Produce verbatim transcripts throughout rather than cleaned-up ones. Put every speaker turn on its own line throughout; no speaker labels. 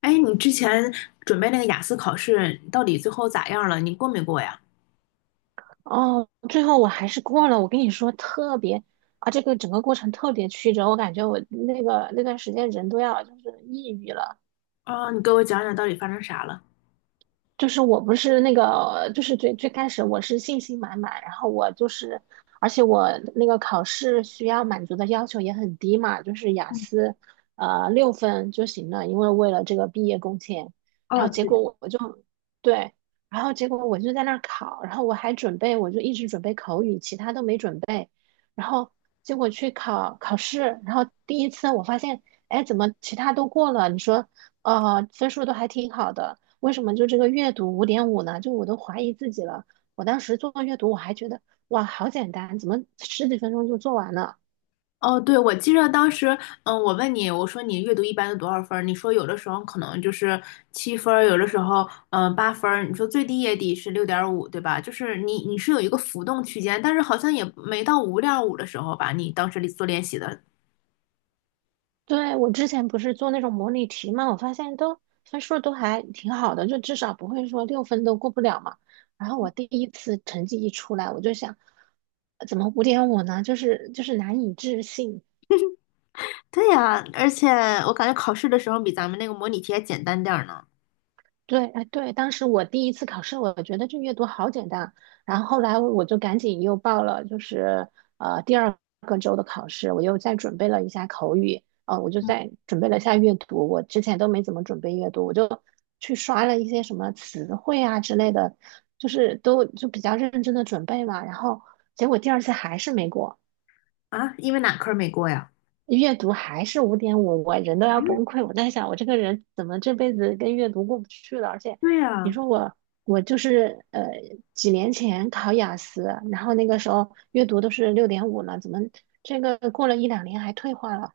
哎，你之前准备那个雅思考试，到底最后咋样了？你过没过呀？
哦，最后我还是过了。我跟你说，特别啊，这个整个过程特别曲折，我感觉我那个那段时间人都要就是抑郁了。
啊，你给我讲讲到底发生啥了？
就是我不是那个，就是最最开始我是信心满满，然后我就是，而且我那个考试需要满足的要求也很低嘛，就是雅
嗯，
思，呃，六分就行了，因为为了这个毕业工签。然
啊
后结
对的
果我我就对，然后结果我就在那儿考，然后我还准备，我就一直准备口语，其他都没准备。然后结果去考考试，然后第一次我发现，哎，怎么其他都过了？你说，呃，分数都还挺好的，为什么就这个阅读五点五呢？就我都怀疑自己了。我当时做阅读，我还觉得哇，好简单，怎么十几分钟就做完了？
哦，对，我记得当时，嗯，我问你，我说你阅读一般都多少分儿？你说有的时候可能就是七分儿，有的时候嗯八分儿。你说最低也得是六点五，对吧？就是你你是有一个浮动区间，但是好像也没到五点五的时候吧？你当时做练习的，
对，我之前不是做那种模拟题嘛，我发现都分数都还挺好的，就至少不会说六分都过不了嘛。然后我第一次成绩一出来，我就想，呃怎么五点五呢？就是就是难以置信。
对呀，而且我感觉考试的时候比咱们那个模拟题还简单点儿呢。
对，哎，对，当时我第一次考试，我觉得这阅读好简单，然后后来我就赶紧又报了，就是呃第二个周的考试，我又再准备了一下口语，呃，我就
嗯
再准备了一下阅读，我之前都没怎么准备阅读，我就去刷了一些什么词汇啊之类的，就是都就比较认真的准备嘛，然后结果第二次还是没过。
啊，因为哪科儿没过呀？
阅读还是五点五，我人都要崩溃。我在想，我这个人怎么这辈子跟阅读过不去了？而且，
对
你
呀，
说我，我就是呃几年前考雅思，然后那个时候阅读都是六点五了，怎么这个过了一两年还退化了？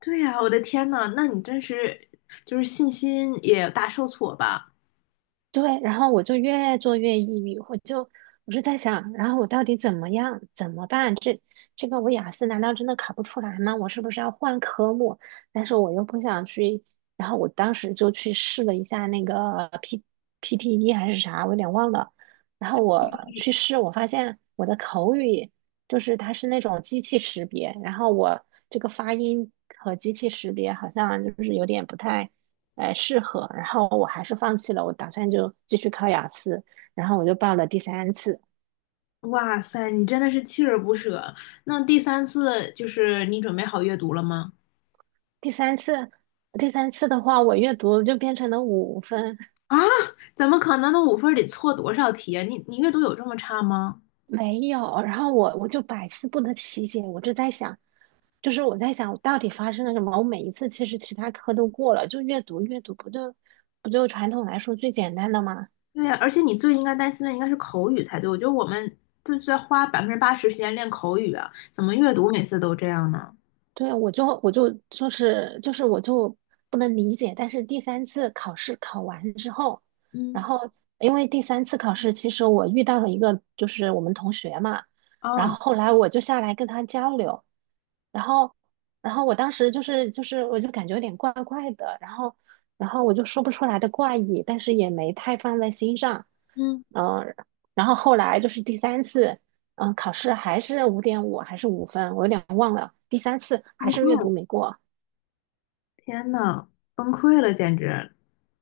对呀，我的天呐，那你真是就是信心也大受挫吧？
对，然后我就越做越抑郁，我就我就在想，然后我到底怎么样，怎么办？这这个我雅思难道真的考不出来吗？我是不是要换科目？但是我又不想去，然后我当时就去试了一下那个 P PTE 还是啥，我有点忘了。然后我去试，我发现我的口语就是它是那种机器识别，然后我这个发音和机器识别好像就是有点不太。呃适合，然后我还是放弃了，我打算就继续考雅思，然后我就报了第三次，
哇塞，你真的是锲而不舍。那第三次就是你准备好阅读了吗？
第三次，第三次的话，我阅读就变成了五分，
啊，怎么可能？那五分儿得错多少题啊？你你阅读有这么差吗？
没有，然后我我就百思不得其解，我就在想，就是我在想到底发生了什么，我每一次其实其他科都过了，就阅读阅读不就不就传统来说最简单的吗？
对呀，而且你最应该担心的应该是口语才对。我觉得我们就是在花百分之八十时间练口语啊，怎么阅读每次都这样呢？
对，我就我就就是就是我就不能理解，但是第三次考试考完之后，然
嗯，
后因为第三次考试，其实我遇到了一个就是我们同学嘛，然后
哦，
后来我就下来跟他交流，然后然后我当时就是就是我就感觉有点怪怪的，然后然后我就说不出来的怪异，但是也没太放在心上，
嗯，
嗯、然后后来就是第三次。嗯，考试还是五点五还是五分，我有点忘了。第三次
崩
还是阅
溃
读
了
没过。
天呐，崩溃了，简直。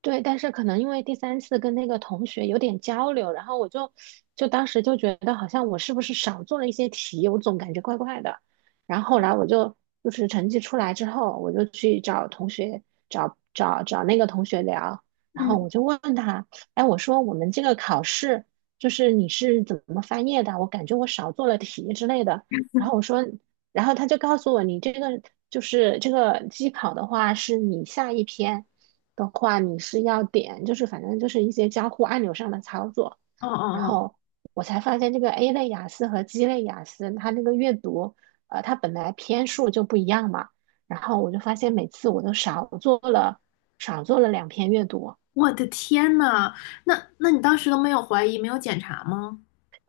对，但是可能因为第三次跟那个同学有点交流，然后我就就当时就觉得好像我是不是少做了一些题，我总感觉怪怪的。然后后来我就就是成绩出来之后，我就去找同学，找找找那个同学聊，然后
嗯，
我就问他，哎，我说我们这个考试就是你是怎么翻页的？我感觉我少做了题之类的。然后我说，然后他就告诉我，你这个就是这个机考的话，是你下一篇。的话，你是要点，就是反正就是一些交互按钮上的操作。
哦
然
哦哦。
后我才发现，这个 A 类雅思和 G 类雅思，它那个阅读，呃，它本来篇数就不一样嘛。然后我就发现，每次我都少做了少做了两篇阅读。
我的天呐，那那你当时都没有怀疑，没有检查吗？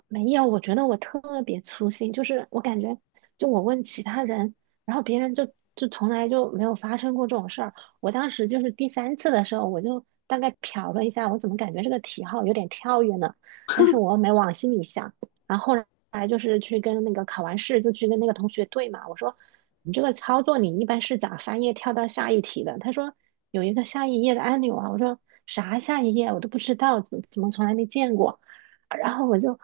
没有，我觉得我特别粗心，就是我感觉，就我问其他人，然后别人就就从来就没有发生过这种事儿。我当时就是第三次的时候，我就大概瞟了一下，我怎么感觉这个题号有点跳跃呢？但是我又没往心里想。然后后来就是去跟那个考完试就去跟那个同学对嘛，我说你这个操作你一般是咋翻页跳到下一题的？他说有一个下一页的按钮啊，我说啥下一页我都不知道，怎怎么从来没见过。然后我就，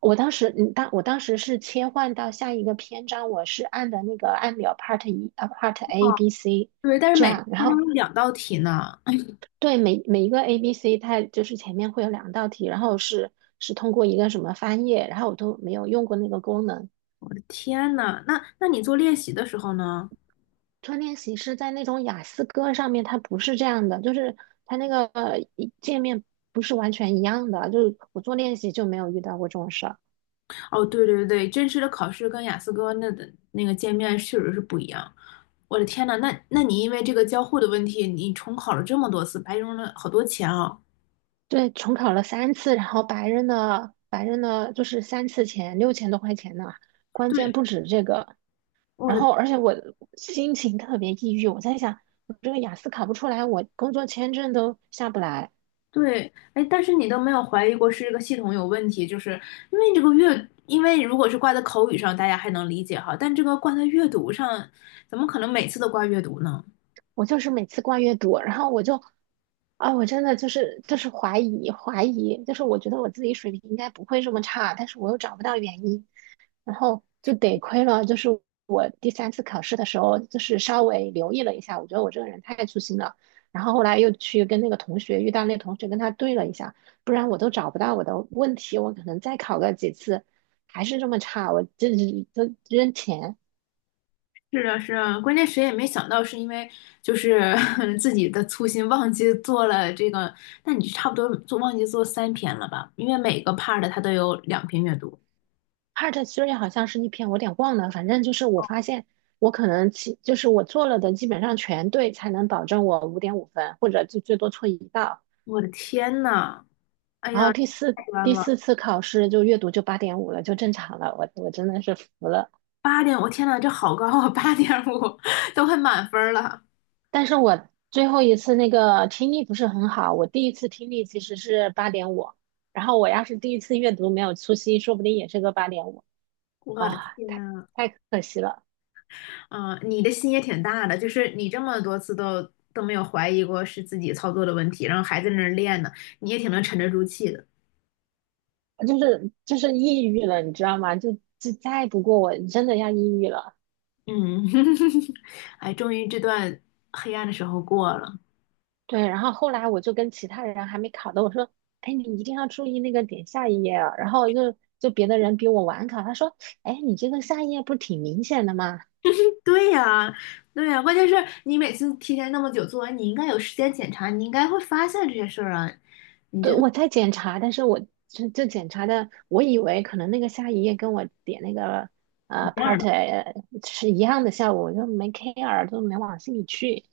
我当时，嗯，当我当时是切换到下一个篇章，我是按的那个按表 part 一啊 part A
哦，
B C
对，但是
这
每
样，然
天都
后
有两道题呢。
对每每一个 A B C 它就是前面会有两道题，然后是是通过一个什么翻页，然后我都没有用过那个功能。
天呐，那那你做练习的时候呢？
做练习是在那种雅思哥上面，它不是这样的，就是它那个呃一界面不是完全一样的，就是我做练习就没有遇到过这种事儿。
哦，对对对，真实的考试跟雅思哥那的那个见面确实是不一样。我的天呐，那那你因为这个交互的问题，你重考了这么多次，白扔了好多钱啊！
对，重考了三次，然后白人的白人的就是三次钱六千多块钱呢，关键
对，
不止这个。
我
然
的。
后，而且我心情特别抑郁，我在想，我这个雅思考不出来，我工作签证都下不来，
对，哎，但是你都没有怀疑过是这个系统有问题，就是因为这个阅，因为如果是挂在口语上，大家还能理解哈，但这个挂在阅读上，怎么可能每次都挂阅读呢？
我就是每次挂月读，然后我就，啊，我真的就是就是怀疑怀疑，就是我觉得我自己水平应该不会这么差，但是我又找不到原因。然后就得亏了，就是我第三次考试的时候，就是稍微留意了一下，我觉得我这个人太粗心了。然后后来又去跟那个同学遇到那个同学，跟他对了一下，不然我都找不到我的问题，我可能再考个几次还是这么差，我这都扔钱。
是啊，是啊，关键谁也没想到，是因为就是 自己的粗心忘记做了这个，那你差不多做忘记做三篇了吧？因为每个 part 它都有两篇阅读。
Part Three 好像是一篇，我有点忘了，反正就是我发现我可能其就是我做了的基本上全对，才能保证我五点五分，或者就最多错一道。
我的天呐，哎
然
呀，
后第四
太冤
第四
了！
次考试就阅读就八点五了，就正常了。我我真的是服了。
八点，我天呐，这好高啊，八点五 都快满分了，
但是我最后一次那个听力不是很好，我第一次听力其实是八点五，然后我要是第一次阅读没有粗心，说不定也是个八点五
我的
啊，
天！
太太可惜了，
嗯，你的心也挺大的，就是你这么多次都都没有怀疑过是自己操作的问题，然后还在那儿练呢，你也挺能沉得住气的。
就是就是抑郁了，你知道吗？就就再不过我真的要抑郁了。
嗯，哎，终于这段黑暗的时候过了。
对，然后后来我就跟其他人还没考的，我说，哎，你一定要注意那个点下一页啊。然后就就别的人比我晚考，他说，哎，你这个下一页不是挺明显的吗？
对呀，对呀，关键是你每次提前那么久做完，你应该有时间检查，你应该会发现这些事儿啊。
对，我在检查，但是我就就检查的，我以为可能那个下一页跟我点那个
一
呃
样
part
的，
A 是一样的效果，我就没 care，就没往心里去。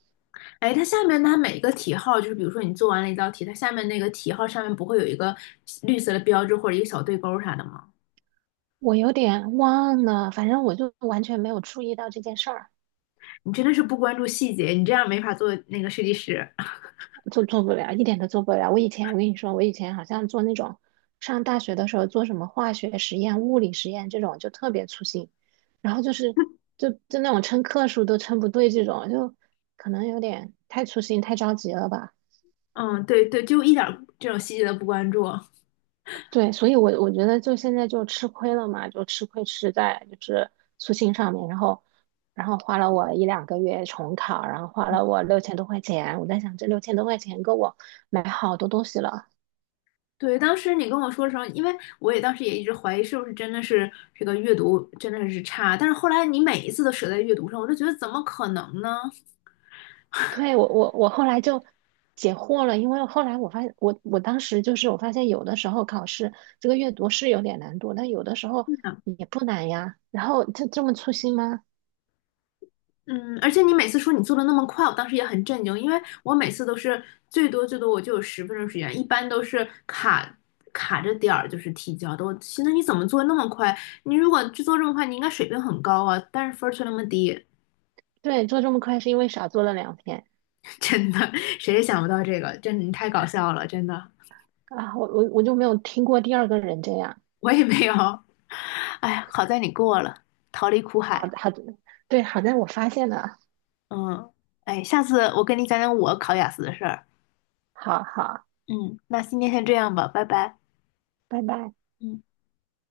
哎，它下面它每个题号，就是比如说你做完了一道题，它下面那个题号上面不会有一个绿色的标志或者一个小对勾啥的吗？
我有点忘了，反正我就完全没有注意到这件事儿。
你真的是不关注细节，你这样没法做那个设计师。
就做不了，一点都做不了。我以前我跟你说，我以前好像做那种上大学的时候做什么化学实验、物理实验这种，就特别粗心，然后就是就就那种称克数都称不对，这种就可能有点太粗心、太着急了吧。
嗯，对对，就一点这种细节都不关注。
对，所以我我觉得就现在就吃亏了嘛，就吃亏吃在就是粗心上面，然后然后花了我一两个月重考，然后花了我六千多块钱，我在想这六千多块钱够我买好多东西了。
对，当时你跟我说的时候，因为我也当时也一直怀疑是不是真的是这个阅读真的是差，但是后来你每一次都舍在阅读上，我就觉得怎么可能呢？
对，我我我后来就解惑了，因为后来我发现，我我当时就是我发现有的时候考试这个阅读是有点难度，但有的时候也不难呀。然后就这么粗心吗？
嗯，而且你每次说你做的那么快，我当时也很震惊，因为我每次都是最多最多我就有十分钟时间，一般都是卡卡着点儿就是提交的。我寻思你怎么做那么快？你如果制做这么快，你应该水平很高啊，但是分儿却那么低，
对，做这么快是因为少做了两篇
真的，谁也想不到这个，真的你太搞笑了，真的，
啊，我我我就没有听过第二个人这样。
我也没有。哎呀，好在你过了，逃离苦
好
海。
的，好的，对，好在我发现了，
嗯，哎，下次我跟你讲讲我考雅思的事儿。
好好，
嗯，那今天先这样吧，拜拜。
拜拜。
嗯。